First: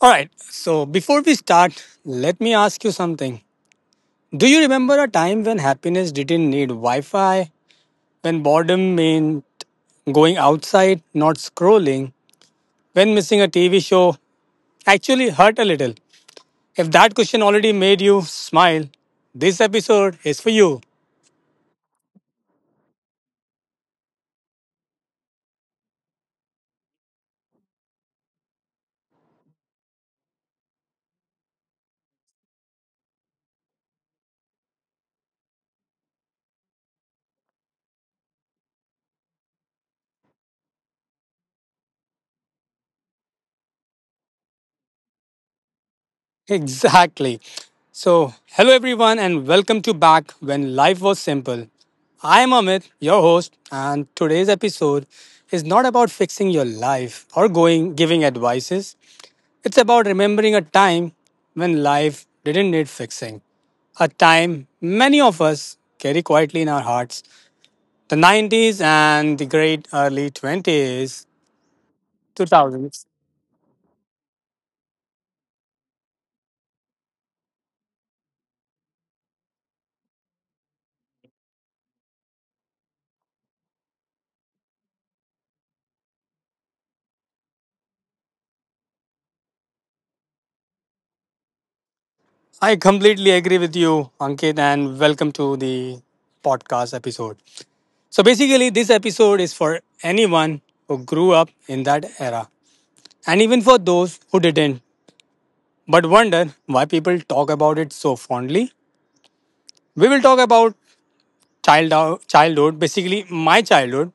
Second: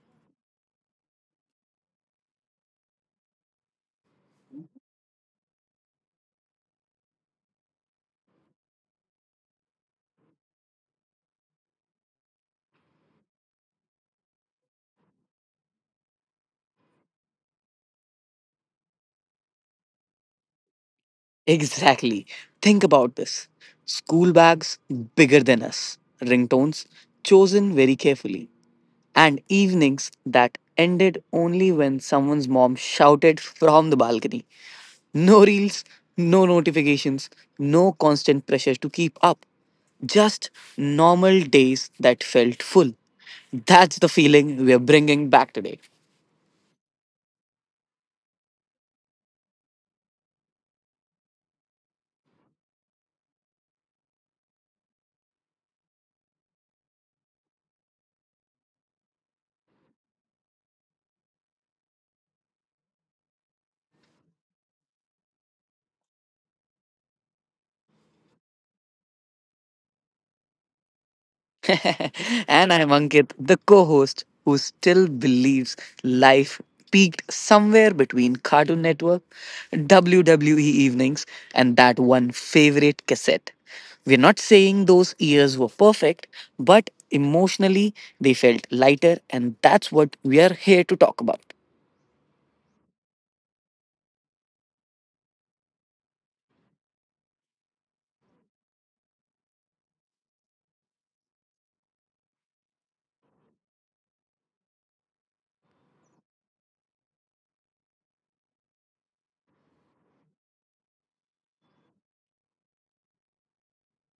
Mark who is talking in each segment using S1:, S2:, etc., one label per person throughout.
S1: All right, so before we start, let me ask you something. Do you remember a time when happiness didn't need Wi Fi? When boredom meant going outside, not scrolling? When missing a TV show actually hurt a little? If that question already made you smile, this episode is for you.
S2: Exactly. Think about this school bags bigger than us, ringtones chosen very carefully, and evenings that ended only when someone's mom shouted from the balcony. No reels, no notifications, no constant pressure to keep up. Just normal days that felt full. That's the feeling we're bringing back today.
S1: Exactly. So, hello everyone, and welcome to Back When Life Was Simple. I am Amit, your host, and today's episode is not about fixing your life or going giving advices. It's about remembering a time when life didn't need fixing. A time many of us carry quietly in our hearts. The 90s and the great early 20s,
S2: And I'm
S1: 2000s.
S2: Ankit, the co host who still believes life peaked somewhere between Cartoon Network, WWE evenings, and that one favorite cassette. We're not saying those years were perfect, but emotionally they felt lighter, and that's what we are here to talk about.
S1: I completely agree with you, Ankit, and welcome to the podcast episode. So, basically, this episode is for anyone who grew up in that era, and even for those who didn't, but wonder why people talk about it so fondly. We will talk about childhood, basically, my childhood,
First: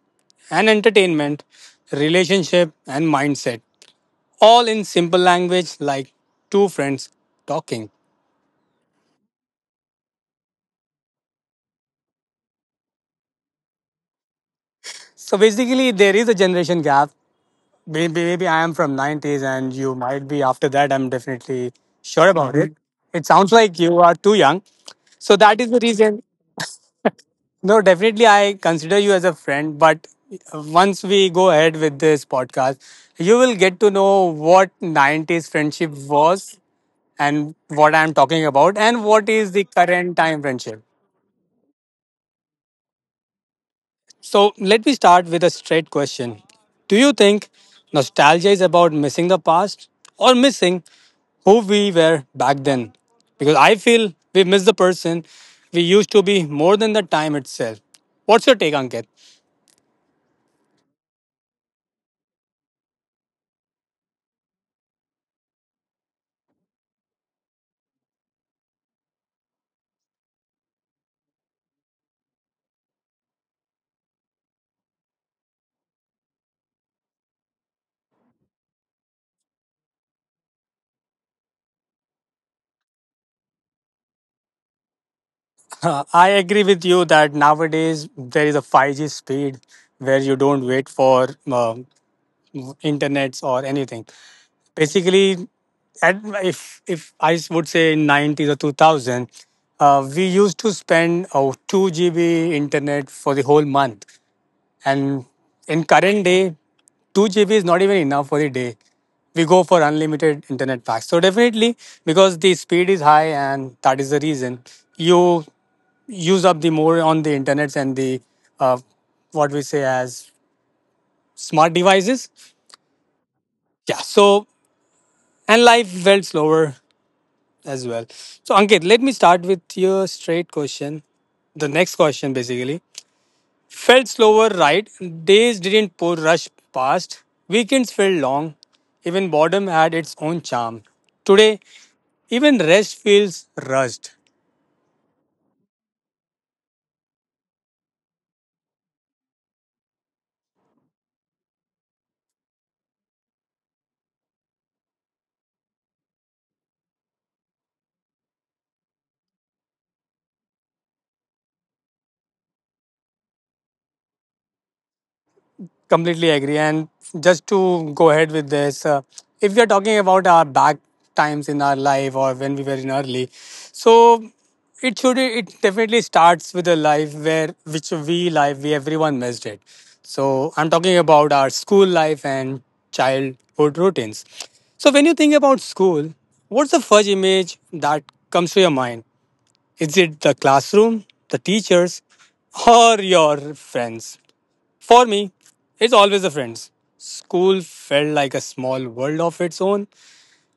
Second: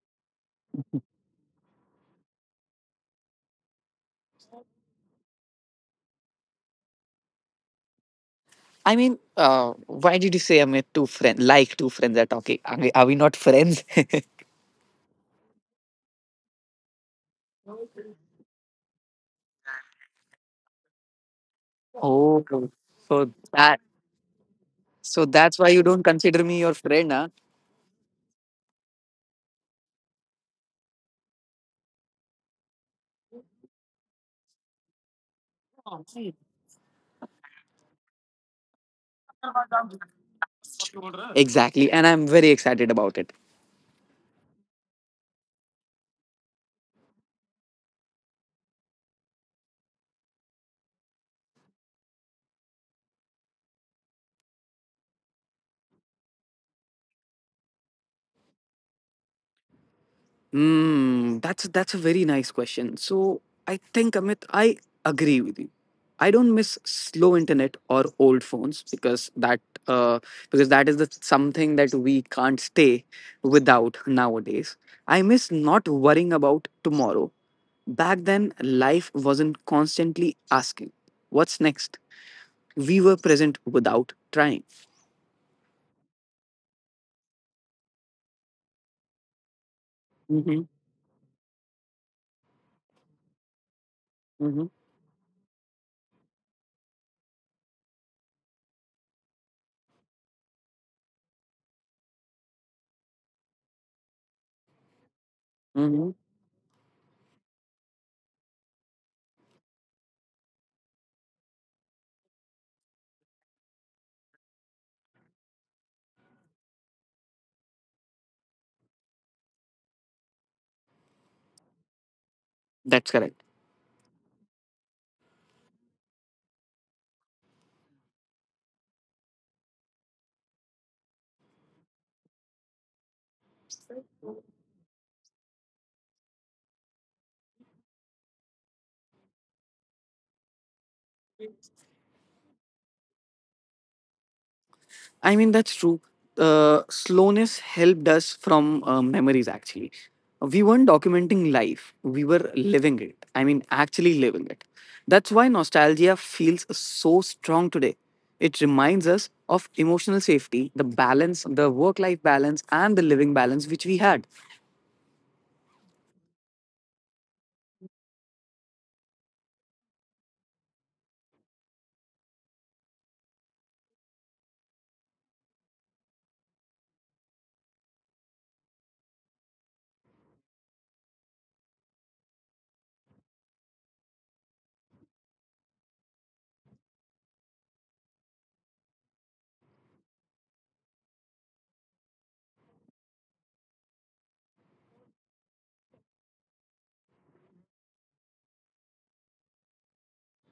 S1: and entertainment, relationship, and mindset, all in simple language like two friends talking.
S2: Why did you say I'm a two friend like two friends are talking? Are we not friends?
S1: So basically, there is a generation gap. Maybe I am from nineties and you might be after that. I'm definitely sure
S2: Oh,
S1: about it. It
S2: so
S1: sounds like
S2: that
S1: you are too young.
S2: so
S1: So
S2: that's
S1: that
S2: why
S1: is the
S2: you don't
S1: reason.
S2: consider me your friend.
S1: No, definitely I consider you as a friend, but once we go ahead with this podcast, you will get to know what 90s friendship was and what I'm talking about and what is the current time friendship.
S2: Exactly, and I'm very excited about it.
S1: So let me start with a straight question. Do you think nostalgia is about missing the past or missing who we were back then? Because I feel we miss the person we used to be more than the time itself. What's your take, Ankit?
S2: Hmm, that's a very nice question. So I think Amit, I agree with you. I don't miss slow internet or old phones uh, because that is the something that we can't stay without nowadays. I miss not worrying about tomorrow. Back then, life wasn't constantly asking, "What's next?" We were present without trying.
S1: I agree with you that nowadays there is a 5G speed where you
S2: Hmm.
S1: don't wait for internets or anything.
S2: Hmm.
S1: Basically, at, if I would say in 90s or 2000, we used to spend 2 GB internet for the whole month, and in
S2: Hmm.
S1: current day 2 GB is not even enough for the day. We go for unlimited internet packs. So definitely, because the speed is high, and that is the reason you use up the more on the internet and the uh, what we say as smart devices.
S2: That's correct.
S1: Yeah, so and life felt slower as well. So, Ankit, let me start with your straight question. The next question, basically, felt slower. Right. Days didn't pour rush past. Weekends felt long. Even boredom had its own charm. Today, even rest feels rushed.
S2: I mean, that's true. Slowness helped us from memories, actually. We weren't documenting life, we were living it. I mean, actually living it. That's why nostalgia feels so strong today. It reminds us of emotional safety, the balance, the work life balance, and the living balance which we had.
S1: Completely agree. And just to go ahead with this, if we are talking about our back times in our life or when we were in early, so it should it definitely starts with a life where which we life we everyone missed it. So I'm talking about our school life and childhood routines. So when you think about school, what's the first image that comes to your mind? Is it the classroom, the teachers, or your friends? For me, it's always the friends. School felt like a small world of its own.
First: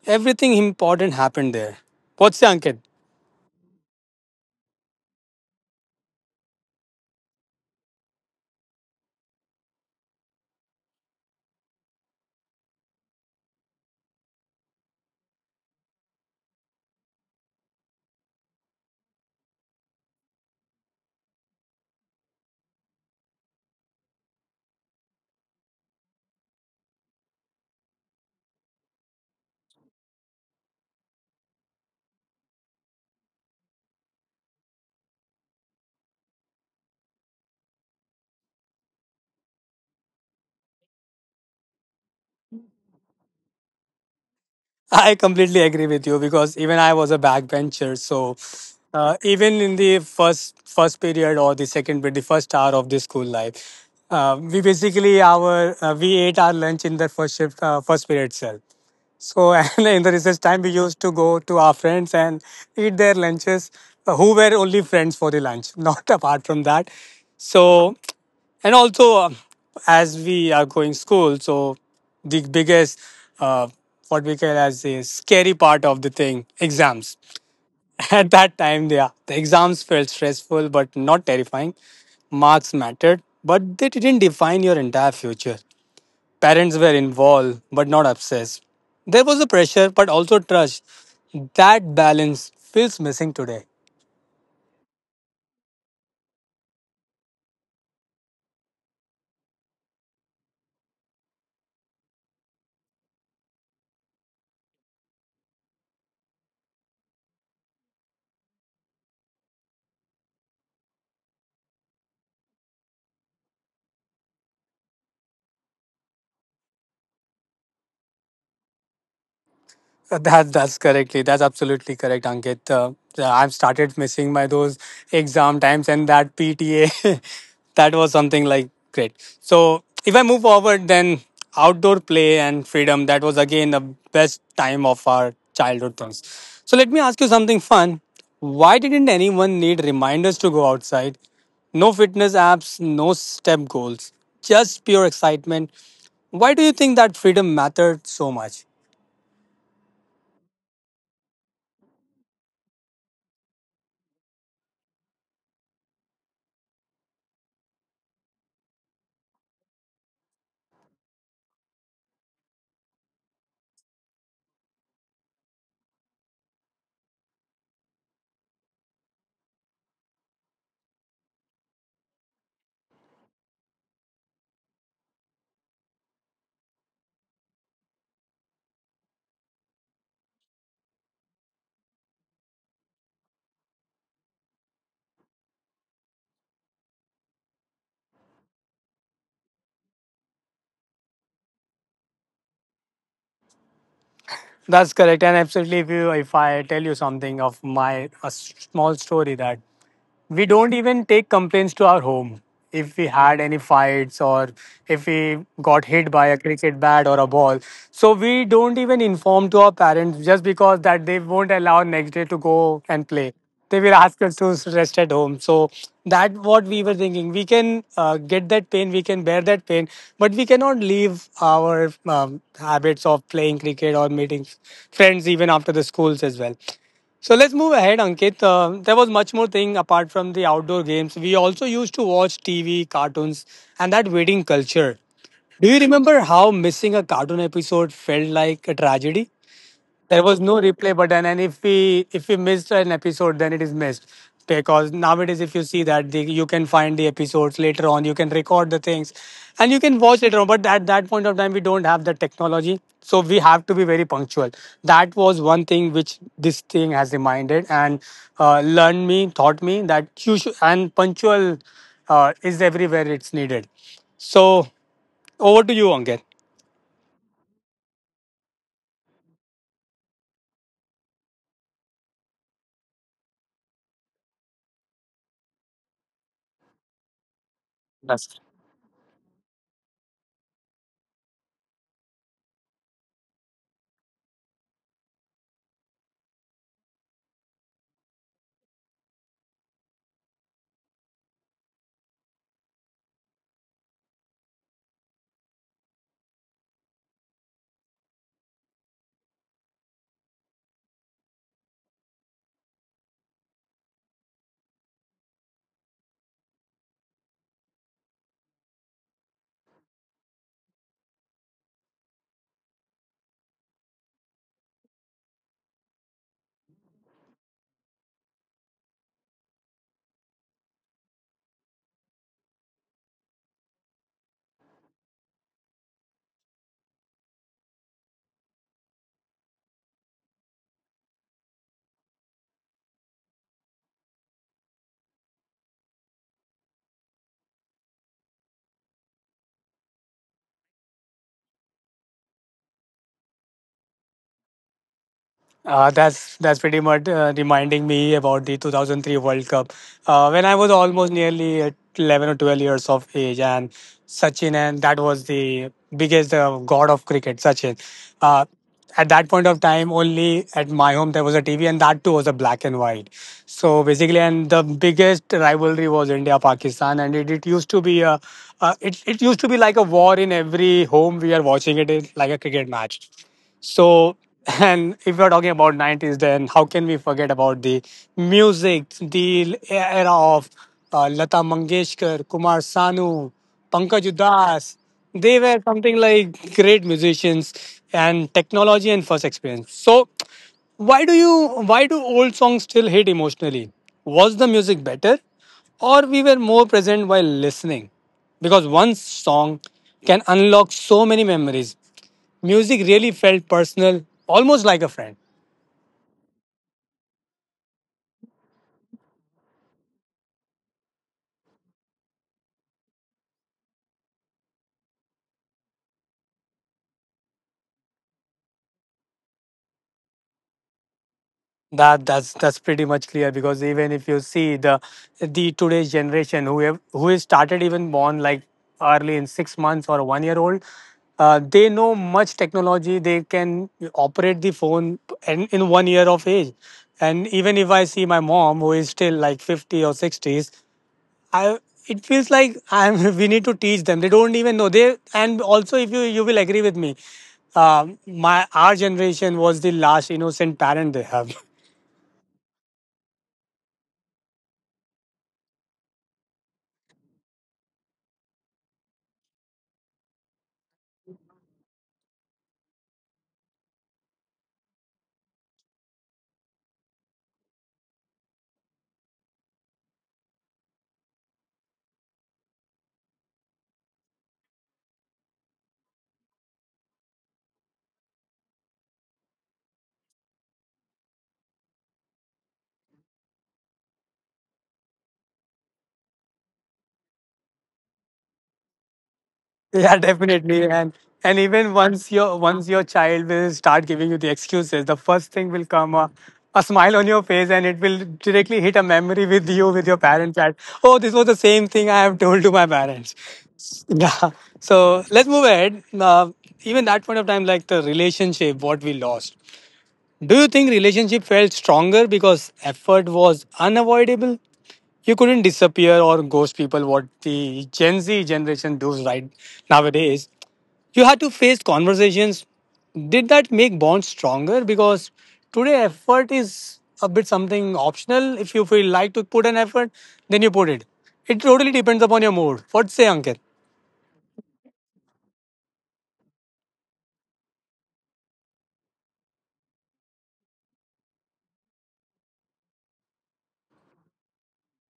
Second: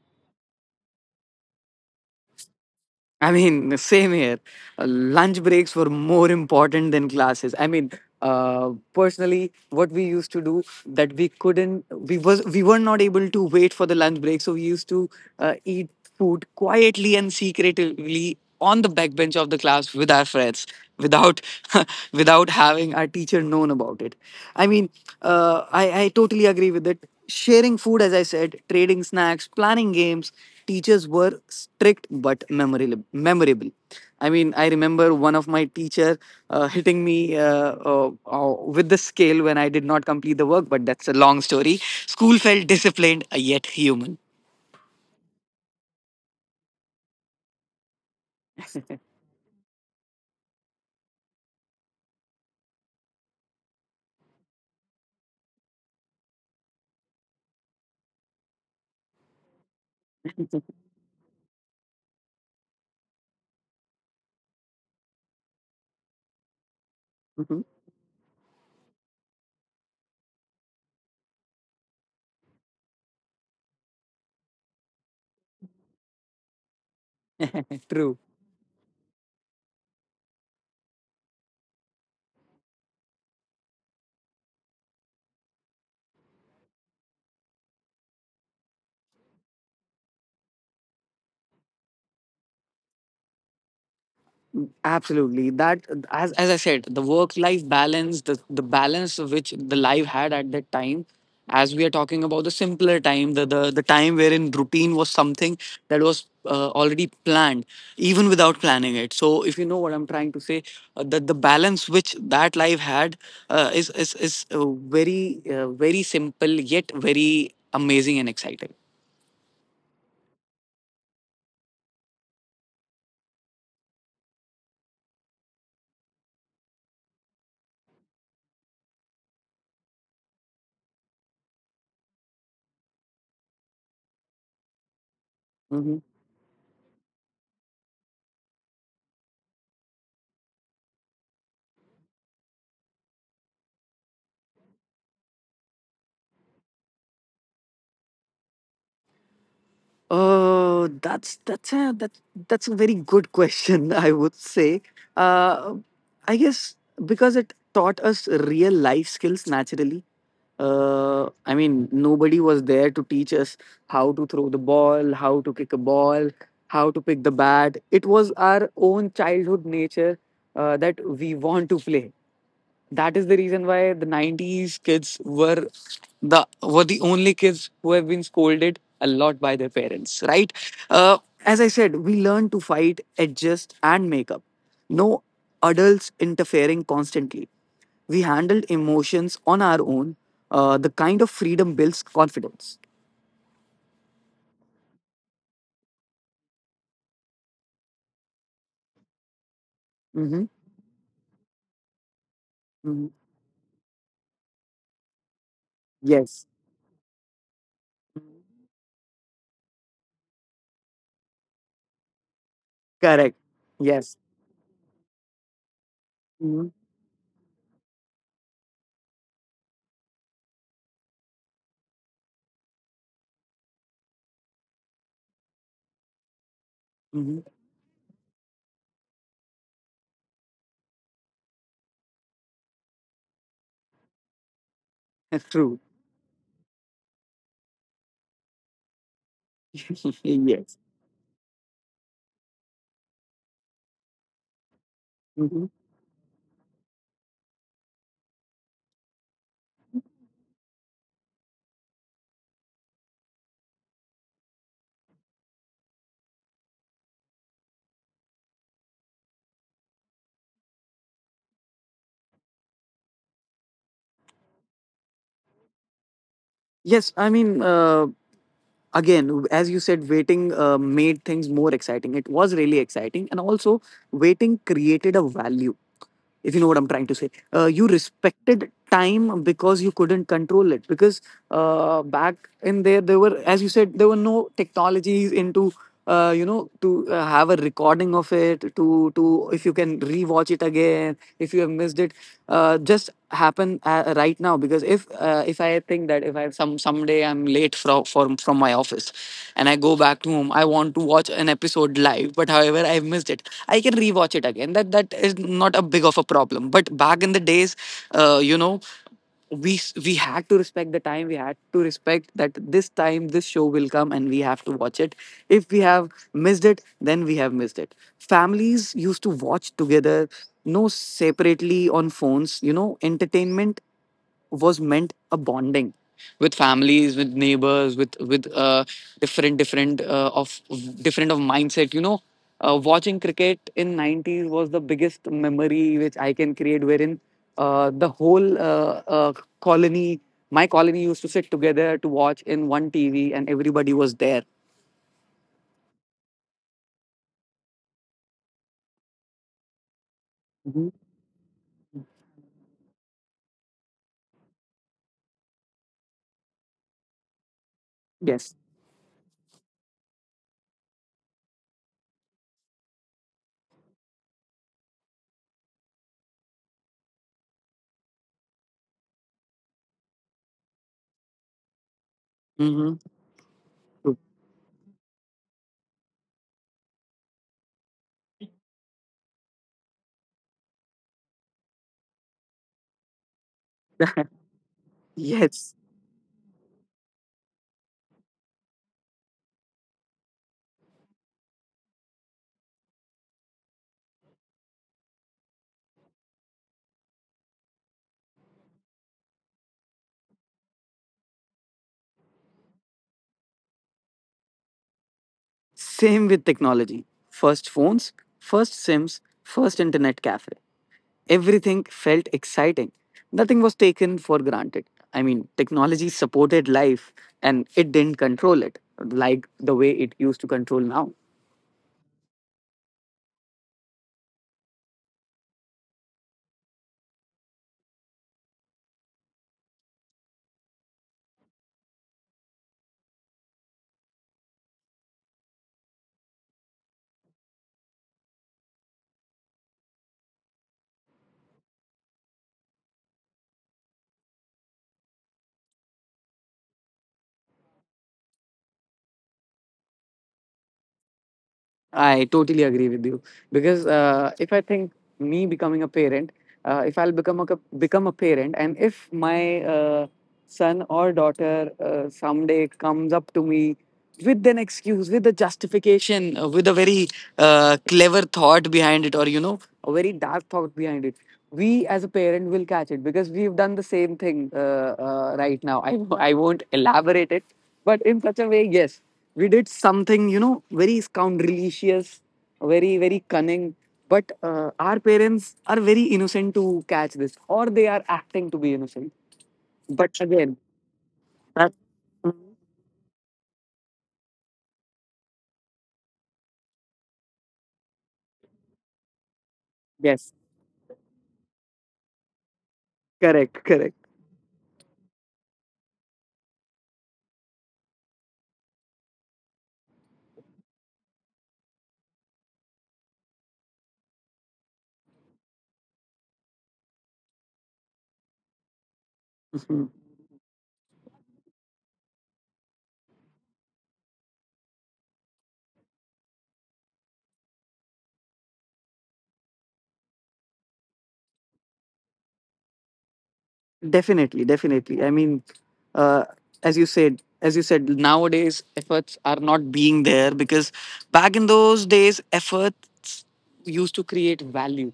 S1: Everything important happened there. What's the Ankit?
S2: I mean, same here. Lunch breaks were more important than classes. Personally, what we used to do that we couldn't, we was we were not able to wait for the lunch break, so we used to eat food quietly and secretively on the back bench of the class with our friends without without having our teacher known about it. I mean, I totally agree with it. Sharing food, as I said, trading snacks, planning games, teachers were strict but memorable. I mean, I remember one of my teacher hitting me with the scale when I did not complete the work, but that's a long story. School felt disciplined yet human.
S1: I completely agree with you because even I was a backbencher. So even in the first period or the second period, the first hour of the school life, we basically our we ate our lunch in the first shift, first period itself. So and in the recess time, we used to go to our friends and eat their lunches, who were only friends for the lunch, not apart from that. So and also as we are going school, so the biggest uh, what we call as a scary part of the thing, exams.
S2: True.
S1: At that time, yeah, the exams felt stressful but not terrifying. Marks mattered, but they didn't define your entire future. Parents were involved but not obsessed. There was a pressure but also trust. That balance feels missing today.
S2: Absolutely. That as I said, the work life balance, the balance of which the life had at that time, as we are talking about the simpler time, the time wherein routine was something that was already planned, even without planning it. So if you know what I'm trying to say, that the balance which that life had is very very simple yet very amazing and exciting.
S1: That's correctly. That's absolutely correct, Ankit. I've started missing my those exam times and that PTA. that was something like great. So if I move forward, then outdoor play and freedom. That was again the best time of our childhood
S2: Mm-hmm.
S1: things. So let me ask you something fun. Why didn't anyone need reminders to go outside? No fitness apps, no step goals, just pure excitement. Why do you think that freedom mattered so much?
S2: Oh, that's a very good question, I would say. Uh, I guess because it taught us real life skills naturally. I mean, nobody was there to teach us how to throw the ball, how to kick a ball, how to pick the bat. It was our own childhood nature that we want to play. That is the reason why the 90s kids were the only kids who have been scolded a lot by their parents, right? uh, as I said, we learn to fight, adjust and make up. No adults interfering constantly. We handled emotions on our own. The kind of freedom builds confidence.
S1: That's correct. And absolutely, if you if I tell you something of my small story that we
S2: Hmm.
S1: don't even take complaints to our home if we
S2: Hmm.
S1: had any fights or if we got hit by a
S2: Yes.
S1: cricket bat or a ball. So we don't even inform to our parents, just because that they won't allow next day to go and play.
S2: Correct.
S1: They will
S2: Yes.
S1: ask us to rest at home. So that what
S2: Hmm.
S1: we were thinking, we can get that pain, we can bear that pain, but we cannot leave our habits of playing cricket or meeting friends even after the schools as well. So
S2: Hmm.
S1: let's move ahead, Ankit. There was much more thing apart from the outdoor games. We also used to watch TV, cartoons, and that waiting culture.
S2: That's
S1: Do
S2: true.
S1: you remember how missing a cartoon episode felt like a tragedy? There was no
S2: Yes.
S1: replay button, and if we missed an episode, then it is missed. Because nowadays if you
S2: Hmm.
S1: see that the, you can find the episodes later on, you can record the things and you can watch later on. But at that point of time we don't have the technology, so we have to be very punctual. That was one thing which this thing has reminded, and learned me taught me that you should and punctual is everywhere it's needed. So over to you, Ankit.
S2: Yes. Again, as you said, waiting made things more exciting. It was really exciting, and also waiting created a value, if you know what I'm trying to say. You respected time because you couldn't control it. Because back in there, there were, as you said, there were no technologies into, you know, to have a recording of it, to if you can rewatch it again, if you have missed it, just happen right now. Because if I think that if I some someday I'm late from my office, and I go back to home, I want to watch an episode live, but however I have missed it, I can rewatch it again. That is not a big of a problem. But back in the days, you know, we had to respect the time. We had to respect that this time this show will come and we have to watch it. If we have missed it, then we have missed it. Families used to watch together, no separately on phones. You know, entertainment was meant a bonding with families, with neighbors, with different different of different of mindset, you know. Watching cricket in 90s was the biggest memory which I can create, wherein the whole colony, my colony used to sit together to watch in one TV and everybody was there.
S1: That's pretty much reminding me about the 2003 World Cup when I was
S2: Mhm.
S1: almost nearly at 11 or 12 years of age, and Sachin, and that was the biggest god of cricket, Sachin. Uh,
S2: Yes.
S1: at that point of time, only at my home there was a TV, and that too was a black and white. So basically, and the biggest rivalry was India Pakistan, and it used to be a it used to be like a war in every home we are watching it in, like a cricket
S2: Hmm.
S1: match. So and if we're talking about 90s, then how can we forget about the music, the era of Lata Mangeshkar, Kumar Sanu, Pankaj Udas? They were
S2: Yes.
S1: something like great musicians and technology and first experience. So, why do old songs still hit emotionally? Was the music better, or we were more present while listening? Because one song can unlock so many memories. Music really felt personal, almost like a friend.
S2: Same with technology. First phones, first SIMs, first internet cafe. Everything felt exciting. Nothing was taken for granted. I mean, technology supported life and it didn't control it like the way it used to control now.
S1: That that's pretty much clear, because even if you see the today's generation who have, who is started even born like early in 6 months or one year old, they know much technology. They can operate the phone in one year of age. And even if I see my mom, who is still like 50 or 60s, I it feels like I'm we need to teach them. They don't even know. They, and also if you you will agree with me, my our generation was the last innocent parent they have.
S2: I totally agree with you because if I think me becoming a parent, if I'll become a parent, and if my son or daughter someday comes up to me with an excuse, with a justification, with a very clever thought behind it, or you know, a very dark thought behind it, we as a parent will catch it because we've done the same thing right now. I won't elaborate it, but in such a way, yes, we did something, you know, very scoundrelicious, very cunning, but our parents are very innocent to catch this, or they are acting to be innocent.
S1: Yeah,
S2: But again,
S1: definitely. And even
S2: that.
S1: once your child will start giving you the excuses, the first thing will come a smile on your face, and it will directly hit a memory with you with your
S2: Yes.
S1: parents that oh, this was the same thing I have told to my parents.
S2: Correct. Correct.
S1: Yeah. So let's move ahead. Uh, even that point of time, like the relationship, what we lost. Do you think relationship felt stronger because effort was unavoidable? You couldn't disappear or ghost people what the Gen Z generation does right nowadays. You had to face conversations. Did that make bonds stronger? Because today effort is a bit something optional. If you feel like to put an effort, then you put it. It totally depends upon your mood. What say, Ankit?
S2: Definitely, definitely. Uh, as you said, as you said, nowadays efforts are not being there because back in those days, efforts used to create value.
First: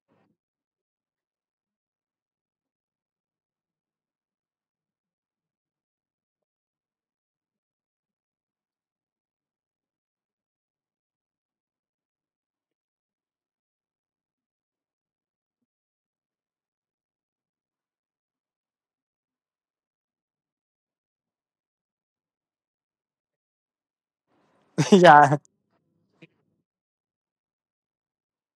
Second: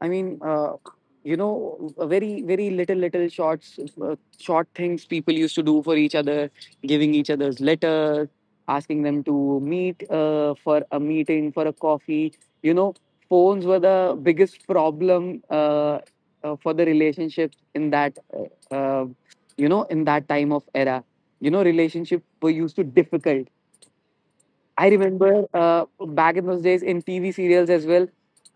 S2: I mean, uh, you know, very little shorts, short things people used to do for each other, giving each other's letters, asking them to meet for a meeting for a coffee. You know, phones were the biggest problem for the relationship in that you know, in that time of era. You know, relationship were used to difficult. I remember back in those days in TV serials as well,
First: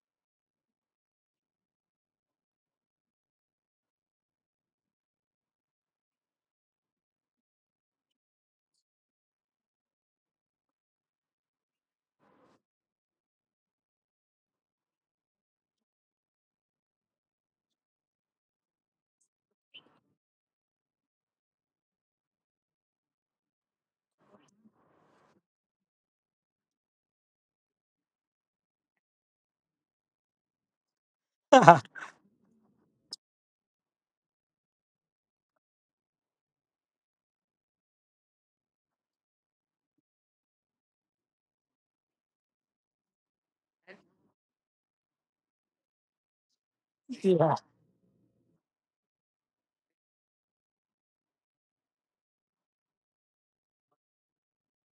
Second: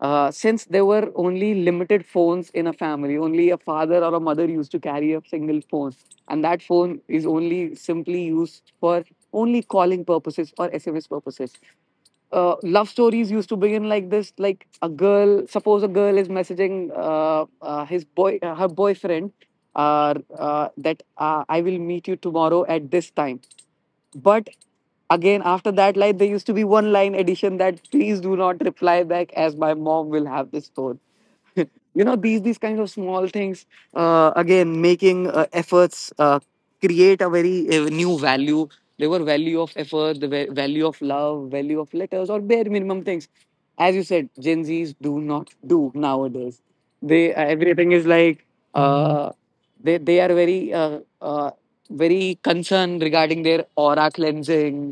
S2: since there were only limited phones in a family, only a father or a mother used to carry a single phone, and that phone is only simply used for only calling purposes or SMS purposes. Love stories used to begin like this, like a girl, suppose a girl is messaging his boy her boyfriend, that I will meet you tomorrow at this time. But again, after that line, there used to be one line addition that please do not reply back as my mom will have this phone. You know, these kinds of small things, again making efforts create a very new value. There were value of effort, the value of love, value of letters, or bare minimum things, as you said, Gen Z's do not do nowadays. They
S1: yeah.
S2: Everything is like, uh, they are very uh, very concerned regarding their aura cleansing,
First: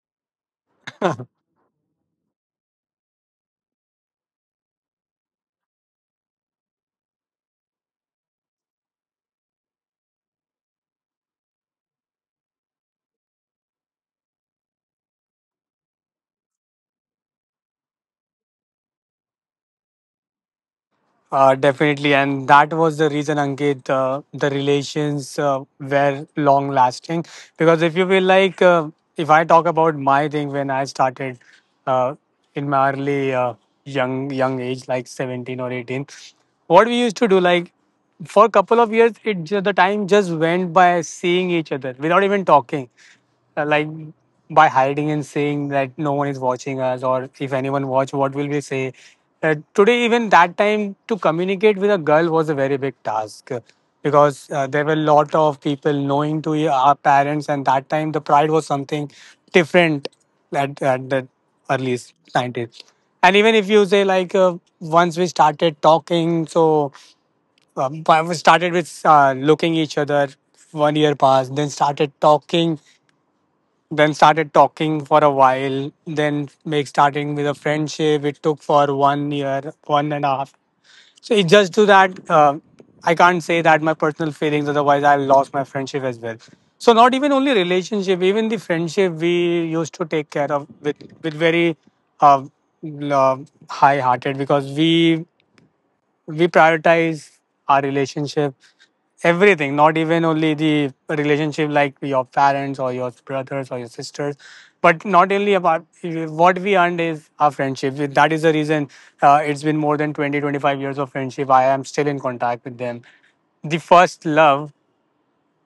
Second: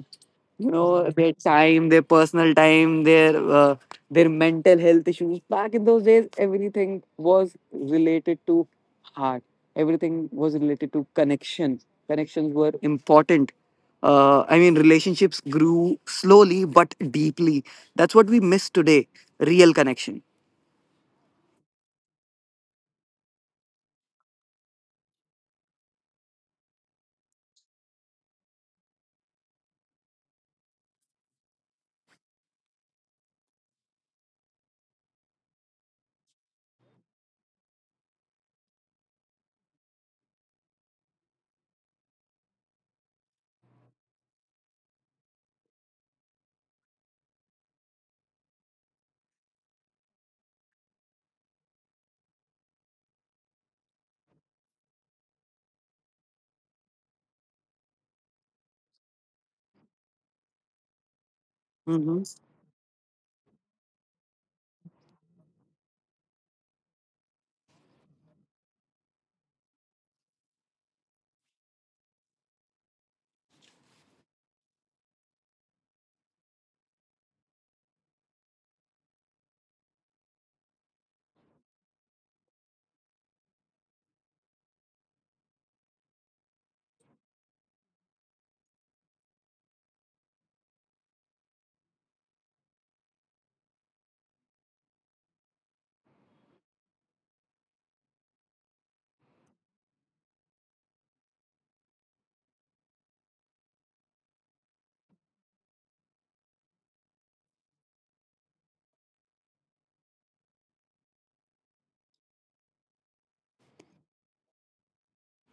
S2: you know, their time, their personal time, uh, their mental health issues. Back in those days, everything was related to heart. Everything was related to connections. Connections were important. I mean, relationships grew slowly but deeply. That's what we miss today, real connection.
S1: Definitely, and that was the reason, Ankit. The relations were long lasting because if you feel like, if I talk about my thing when I started uh, in my early young age, like 17 or 18, what we used to do, like for a couple of years, the time just went by seeing each other without even talking, like by hiding and saying that no one is watching us, or if anyone watch what will we say. Today even that time to communicate with a girl was a very big task, because there were a lot of people knowing to our parents, and that time the pride was something different at, the early 90s. And even if you say like, once we started talking, so we started with looking each other. 1 year passed, then started talking, then started talking for a while, then make starting with a friendship, it took for 1 year, one and a half. So it just to that, I can't say that my personal feelings, otherwise I lost my friendship as well. So not even only relationship, even the friendship we used to take care of with very uh, l- uh, high hearted, because we prioritize our relationship, everything, not even only the relationship like your parents or your brothers or your sisters, but not only about what we earned is our friendship. That is the reason it's been more than 20, 25 years of friendship. I am still in contact with them. The first love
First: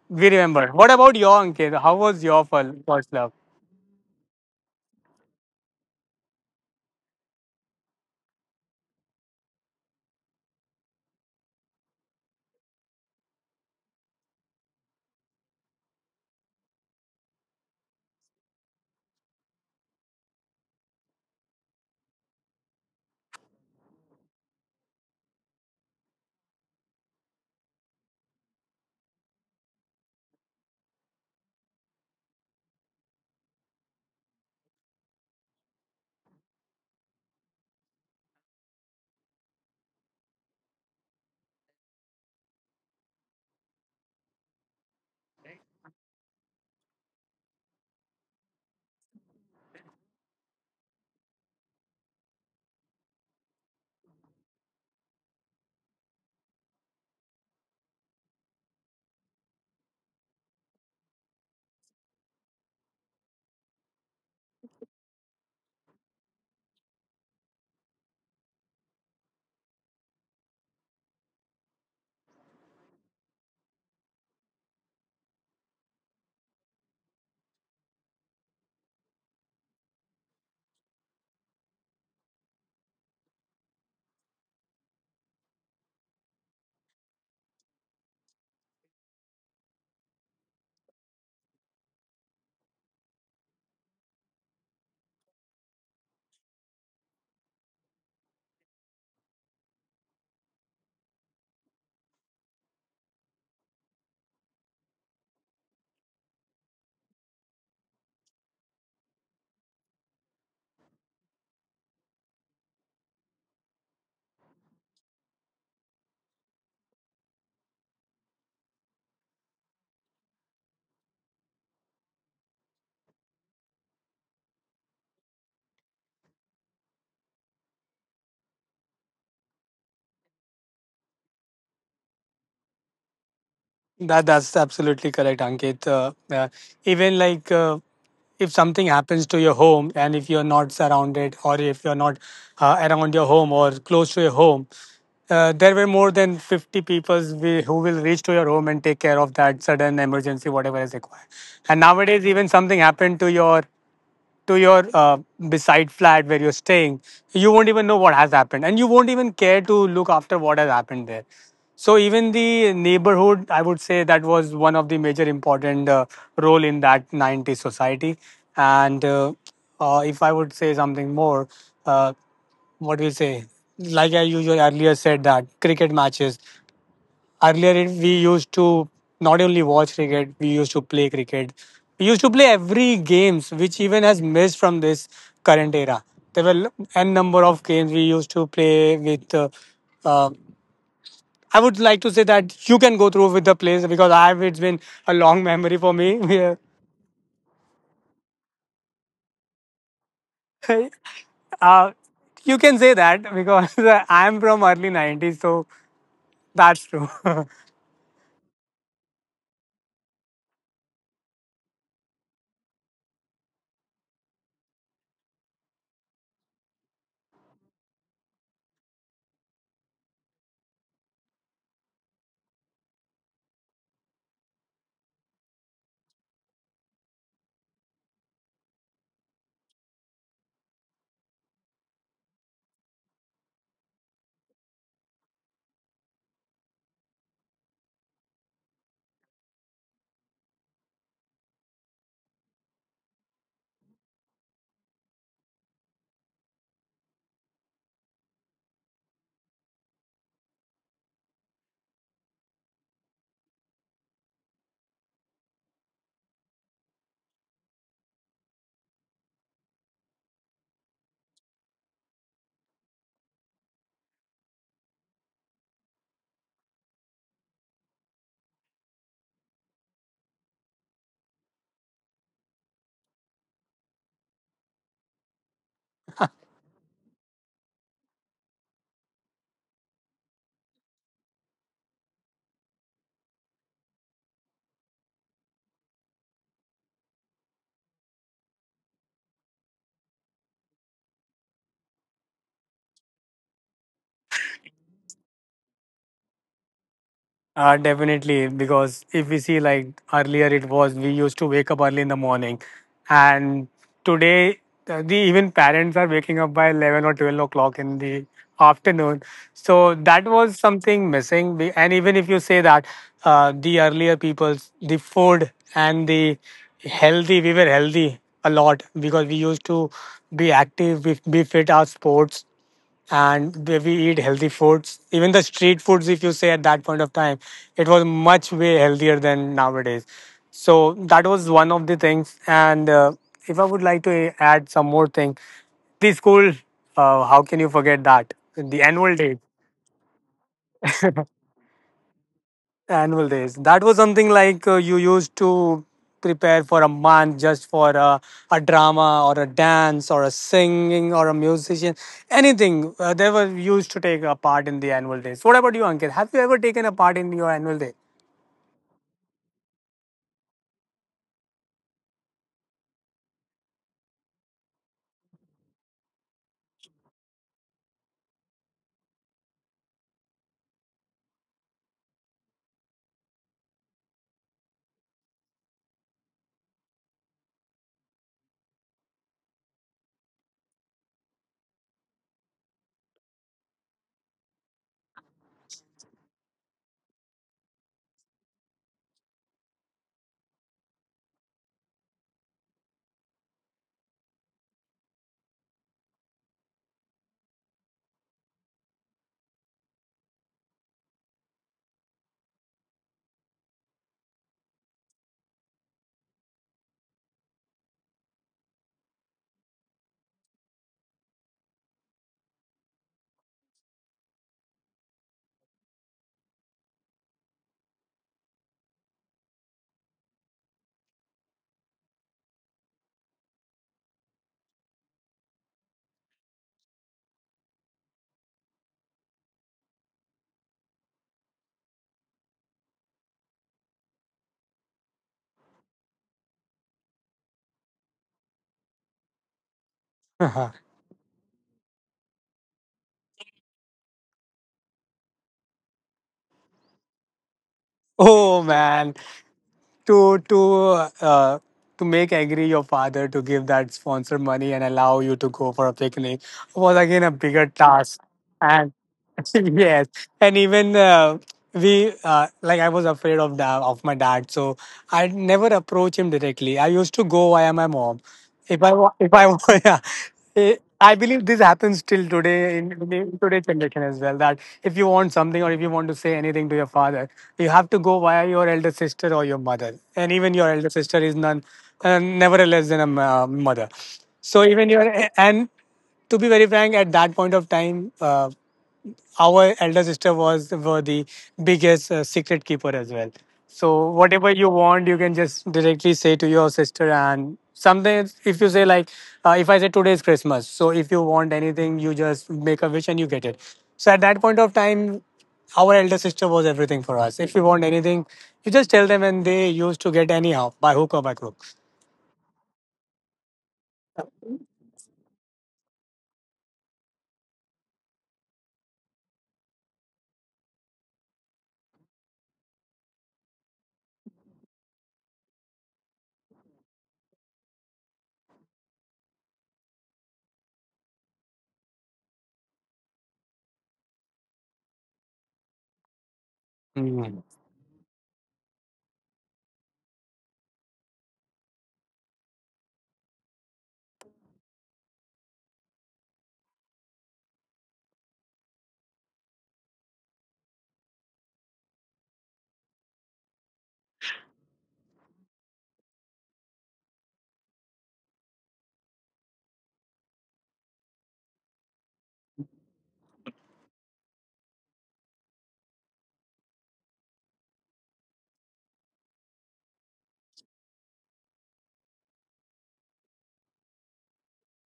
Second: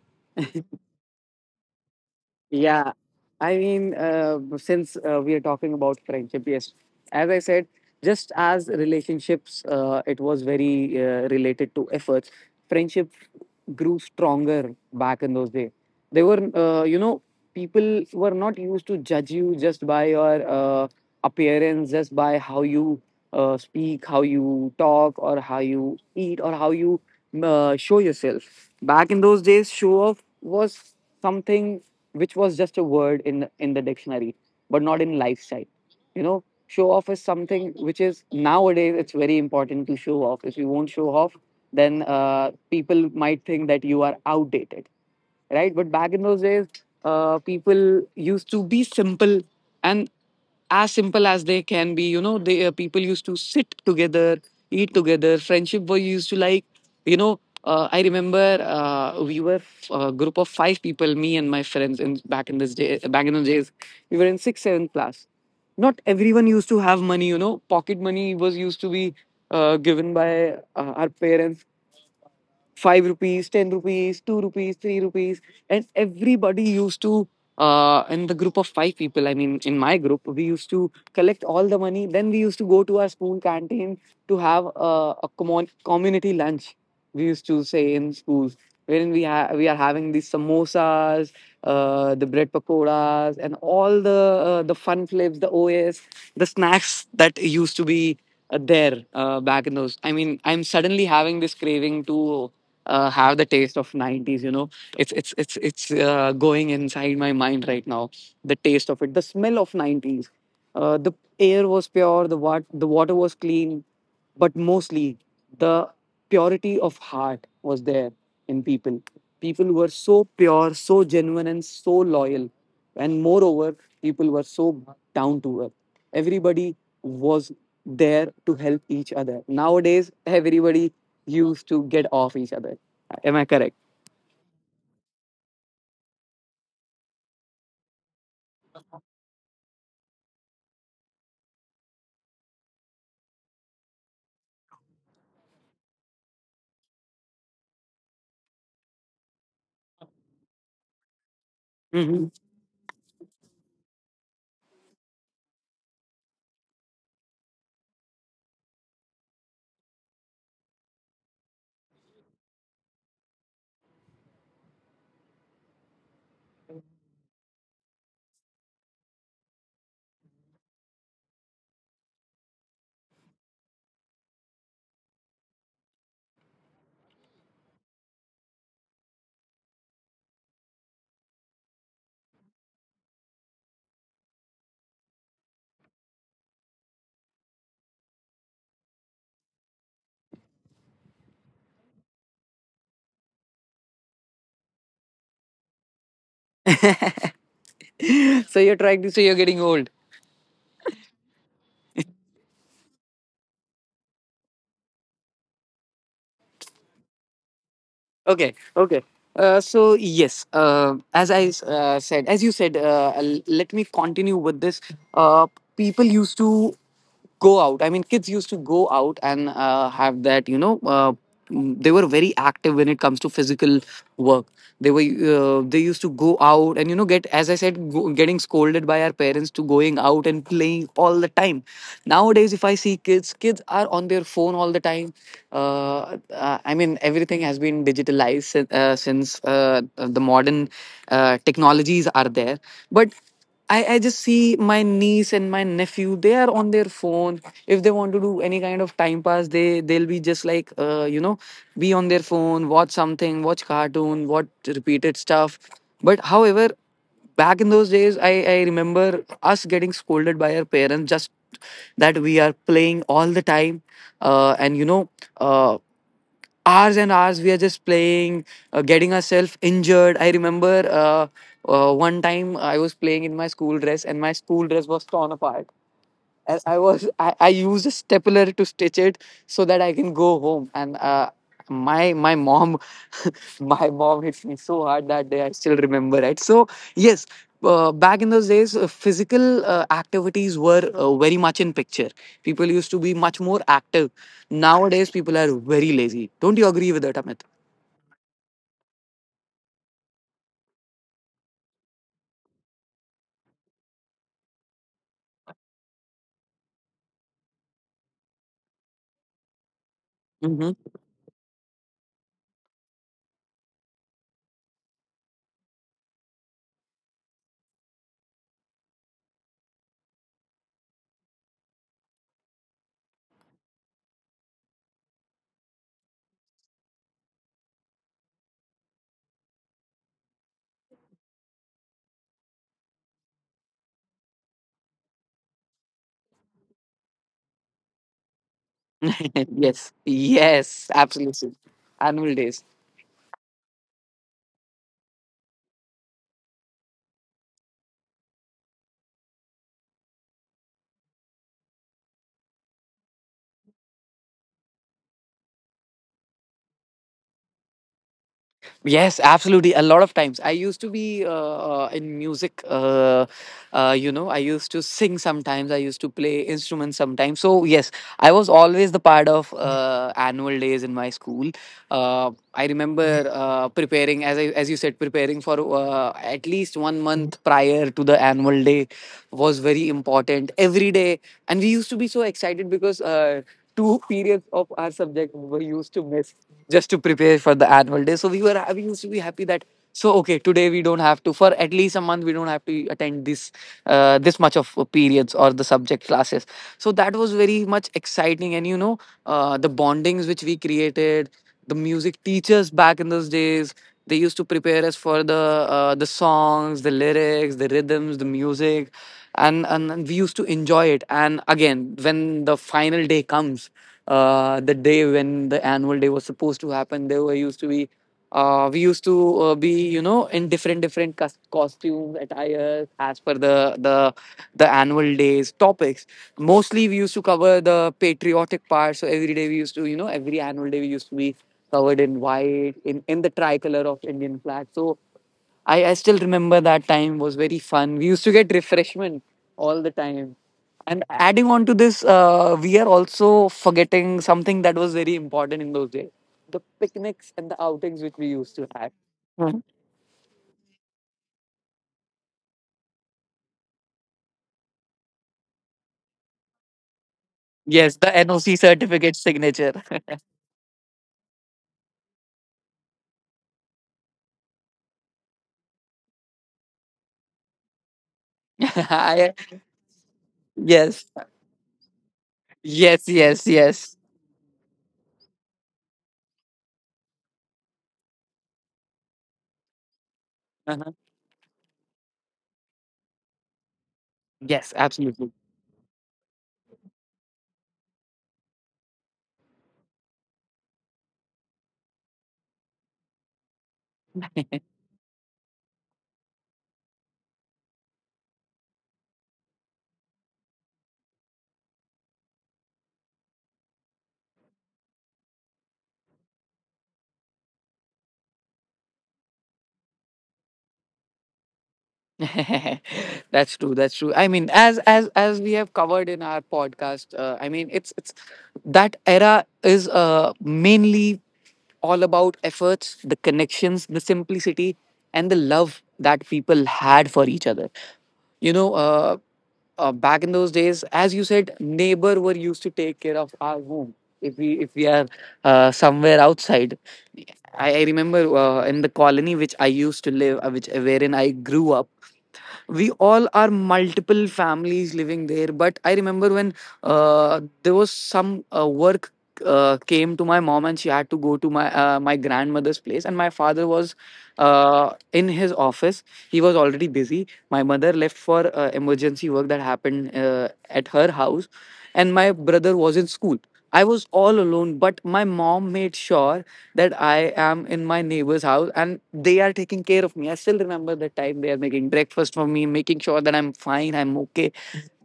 S1: we remember. What about your, Ankit? How was your
S2: Yeah,
S1: first love?
S2: since we are talking about friendship, yes, as I said, just as relationships, it was very related to efforts. Friendship grew stronger back in those days. They were, you know, people were not used to judge you just by your appearance, just by how you speak, how you talk, or how you eat, or how you show yourself. Back in those days, show off was something which was just a word in the dictionary, but not in lifestyle. You know, show off is something which is nowadays it's very important to show off. If you won't show off, then people might think that you are outdated, right? But back in those days, people used to be simple and as simple as they can be, you know they people used to sit together, eat together, friendship were used to like. you know I remember, we were a group of five people, me and my friends, in back in this day back in those days. We were in sixth seventh class. Not everyone used to have money. Pocket money was used to be given by our parents: 5 rupees, 10 rupees, 2 rupees, 3 rupees, and everybody used to. In the group of five people, I mean, in my group, we used to collect all the money. Then we used to go to our school canteen to have a common community lunch. We used to say in schools, wherein we are having these samosas, the bread pakoras, and all the fun flips, the OS, the snacks that used to be there, back in those. I mean, I'm suddenly having this craving to have the taste of 90s. It's going inside my mind right now, the taste of it, the smell of 90s. The air was pure, the water was clean, but mostly the purity of heart was there in people. People were so pure, so genuine, and so loyal. And moreover, people were so down to earth. Everybody was there to help each other. Nowadays everybody used to get off each other. Am I correct?
S1: That's absolutely correct, Ankit. Even like, if something happens to your home, and if you're not surrounded, or if you're not around your home or close to your home, there were more than 50 people who will reach to your home and take care of that sudden emergency, whatever is required. And
S2: Mhm.
S1: nowadays, even something happened to your beside flat where you're staying, you won't even know what has happened, and you won't even care to look after what has happened there. So even the neighborhood, I would say that was one of the major important role in that 90s society. And if I would say something more, uh, what do you say? Like I usually earlier said that cricket matches. Earlier, we used to not only watch cricket, we used to play cricket. We used to play every games, which even has missed from this current era. There were n number of games we used to play with. Uh, I would like to say that you can go through with the plays because I've it's been a long memory for me.
S2: So you're trying to say you're getting old.
S1: Yeah. uh, you can say that because I'm from early '90s, so that's true.
S2: Okay, okay. So yes, as I said, as you said, let me continue with this. Uh, People used to go out. I mean, kids used to go out and have that, they were very active when it comes to physical work. They used to go out and, get, as I said, getting scolded by our parents to going out and playing all the time. Nowadays, if I see kids, are on their phone all the time. I mean, everything has been digitalized, since the modern technologies are there. But I just see my niece and my nephew. They are on their phone. If they want to do any kind of time pass, they'll be just like, be on their phone, watch something, watch cartoon, watch repeated stuff. But however, back in those days, I remember us getting scolded by our parents just that we are playing all the time, and, uh, hours and hours we are just playing, getting ourselves injured. I remember, one time I was playing in my school dress, and my school dress was torn apart. And I used a stapler to stitch it so that I can go home. And my mom, my mom hit me so hard that day. I still remember it. So yes, back in those days, physical activities were very much in picture. People used to be much more active. Nowadays, people are very lazy. Don't you agree with that, Amit?
S1: Definitely, because if we see like earlier, it was we used to wake up early in the morning, and today the even parents are waking up by 11 or 12 o'clock in the afternoon. So that was
S2: Mm-hmm.
S1: something missing. And even if you say that the earlier people's the food and the healthy, we were healthy a lot because we used to be active, be fit our sports, and we eat healthy foods. Even the street foods, if you say at that point of time, it was much way healthier than nowadays. So that was one of the things. And if I would like to add some more thing, the school, how can you forget that? The annual day.
S2: Yes, yes, absolutely. Annual days.
S1: Annual days. That was something like, you used to prepare for a month just for a drama or a dance or a singing or a musician, anything. They were used to take a part in the annual days. What about you, Ankit? Have you ever taken a part in your annual day?
S2: Yes, absolutely. A lot of times. I used to be in music. I used to sing sometimes, I used to play instruments sometimes. So, yes, I was always the part of annual days in my school. I remember preparing, as you said, preparing for at least one month prior to the annual day was very important every day. And we used to be so excited because two periods of our subject were used to miss just to prepare for the annual day. So we used to be happy that, so okay, today we don't have to, for at least a month we don't have to attend this, this much of periods or the subject classes. So that was very much exciting, and the bondings which we created, the music teachers back in those days, they used to prepare us for the songs, the lyrics, the rhythms, the music, and we used to enjoy it. And again, when the final day comes, the day when the annual day was supposed to happen, there were used to be, we used to be in different different costumes, attires, as per the annual days topics. Mostly we used to cover the patriotic part, so every day we used to, every annual day we used to be covered in white, in the tricolor of Indian flag. So I still remember that time was very fun. We used to get refreshment all the time. And adding on to this, we are also forgetting something that was very important in those days: the picnics and the outings which we used to
S1: Oh
S2: have.
S1: man,
S2: Mhm.
S1: to to uh, to make angry your father to give that sponsor money and allow you to go for a picnic was again a bigger
S2: Yes, the
S1: task.
S2: NOC
S1: And
S2: certificate signature.
S1: yes, and even, we, like I was afraid of of my dad, so I never approach him directly, I used to go via my mom.
S2: I,
S1: If I wa- Yeah. Eh,
S2: yes,
S1: I believe this happens till today in
S2: yes, yes,
S1: today's
S2: yes.
S1: generation as well, that if you want something or if you want to say anything to your father, you have to go via your elder sister or your mother. And even your
S2: Uh-huh.
S1: elder sister is none, never less than a mother.
S2: Yes,
S1: So even your,
S2: absolutely.
S1: and to be very frank, at that point of time, our elder sister was were the biggest secret keeper as well. So whatever you want, you can just directly say to your sister. And sometimes, if you say like, if I say today is Christmas, so if you want anything, you just make a wish and you get it. So at that point of time, our elder sister was everything for us. If you want anything, you just tell them, and they used to get anyhow by hook or by crook.
S2: That's true, that's true. I mean, as we have covered in our podcast, I mean, it's that era is mainly all about efforts, the connections, the simplicity, and the love that people had for each other. you know uh, Back in those days, as you said, neighbor were used to take care of our home, if we are somewhere outside. I remember, in the colony which I used to live, which wherein I grew up, we all are multiple families living there. But I remember when, there was some work came to my mom, and she had to go to my grandmother's place, and my father was in his office, he was already busy. My mother left for emergency work that happened at her house, and my brother was in school. I was all alone, but my mom made sure that I am in my neighbor's house and they are taking care of me. I still remember the time they are making breakfast for me, making sure that I'm fine, I'm okay.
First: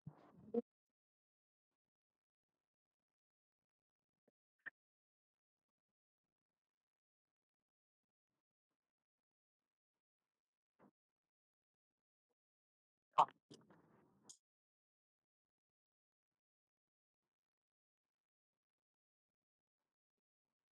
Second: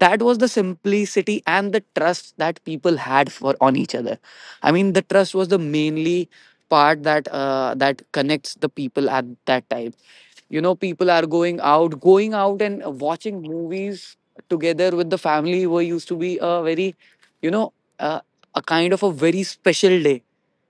S2: That was the simplicity and the trust that people had for on each other. I mean, the trust was the mainly part, that connects the people at that time. People are going out, and watching movies together with the family were used to be a very, you know, uh, a kind of a very special day,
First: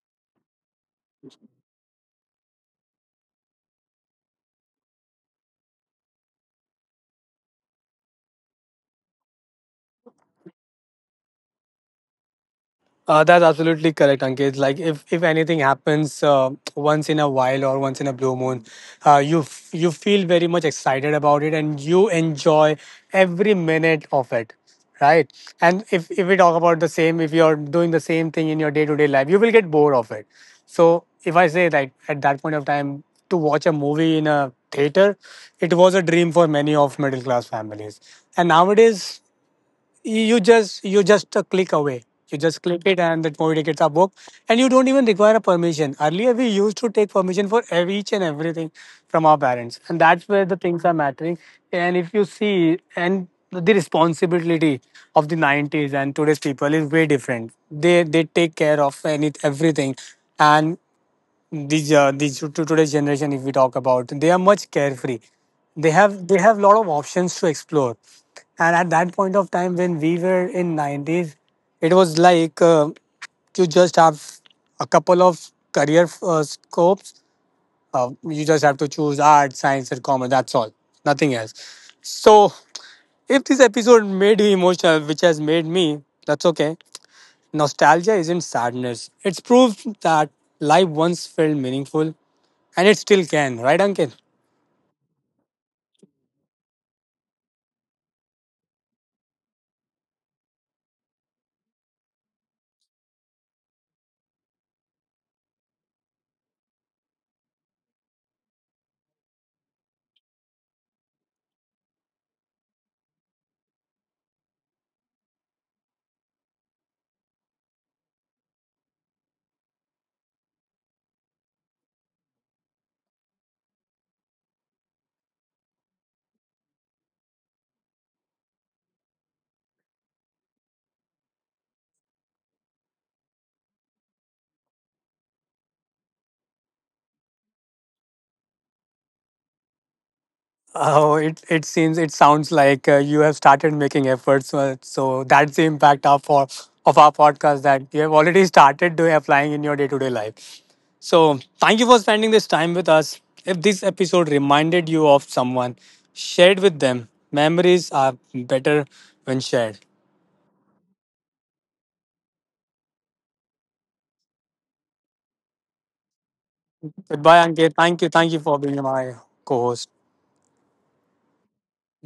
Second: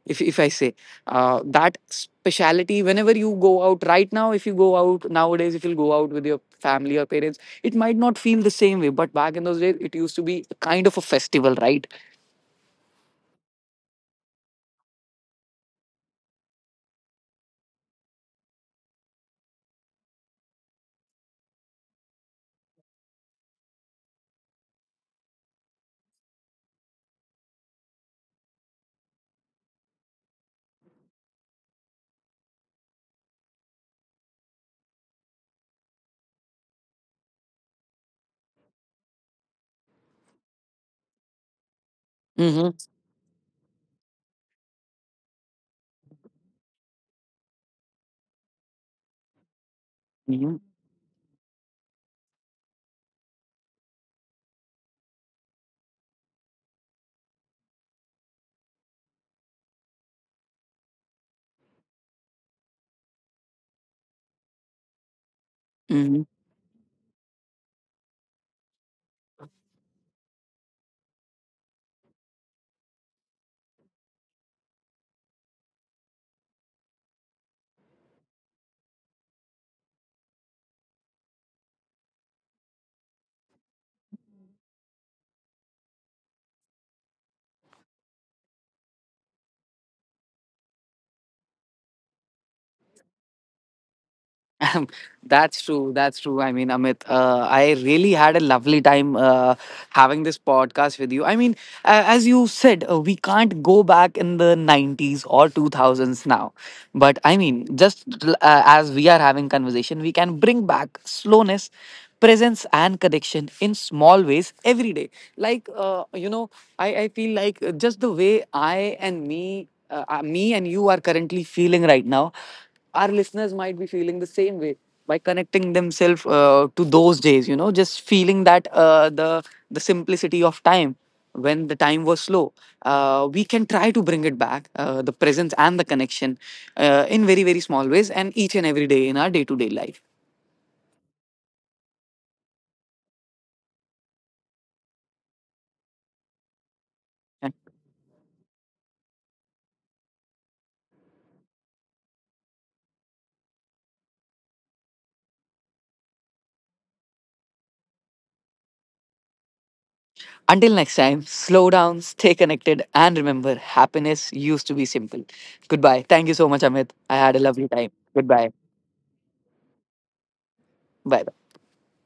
S2: if I say that speciality, whenever you go out right now, if you go out nowadays, if you go out with your family or parents, it might not feel the same way. But back in those days, it used to be kind of a festival, right?
S1: That's absolutely correct, Ankit. Like, if anything happens once in a while or once in a blue moon, you you feel very much excited about it and you enjoy every minute of it, right? And if we talk about the same, if you're doing the same thing in your day to day life, you will get bored of it. So, if I say like at that point of time to watch a movie in a theater, it was a dream for many of middle class families. And nowadays, you just a click away, you just
S2: Mm-hmm.
S1: click it and that movie tickets are booked, and you don't even require a permission. Earlier we used to take permission for every each and everything from our parents, and that's where the
S2: Mm-hmm.
S1: things are mattering. And if you see, and the responsibility of the 90s and today's people is way different. They take care of any everything. And these, the to today's generation, if we talk about, they are much carefree,
S2: Mm-hmm.
S1: they have lot of options to explore. And at that point of time when we were in 90s, it was like, you just have a couple of career scopes, you just have to choose art, science or commerce, that's all, nothing else. So if this episode made you emotional, which has made me, that's okay. Nostalgia isn't sadness. It's proof that life once felt meaningful, and it still can, right, Ankit?
S2: That's true. That's true. I mean, Amit, I really had a lovely time having this podcast with you. I mean, as you said, we can't go back in the 90s or 2000s now. But I mean, just, as we are having conversation, we can bring back slowness, presence, and connection in small ways every day. Like, I feel like, just the way me and you are currently feeling right now, our listeners might be feeling the same way, by connecting themselves to those days, just feeling that, the simplicity of time, when the time was slow. We can try to bring it back, the presence and the connection, in very very small ways, and each and every day in our day to day life.
S1: Oh, it seems, it sounds like you have started making efforts. So that's the impact of of our
S2: And
S1: podcast, that you have already started doing applying in your day to day life. So thank you for spending this time with us. If this episode reminded you of someone, share it with them. Memories are better when shared.
S2: until next time, slow down, stay connected, and remember happiness used to be simple. Goodbye. Thank you so much, Amit. I had
S1: Goodbye,
S2: a lovely
S1: Ankit.
S2: time.
S1: Thank you. Thank you
S2: Goodbye.
S1: for being my co host.
S2: Bye bye.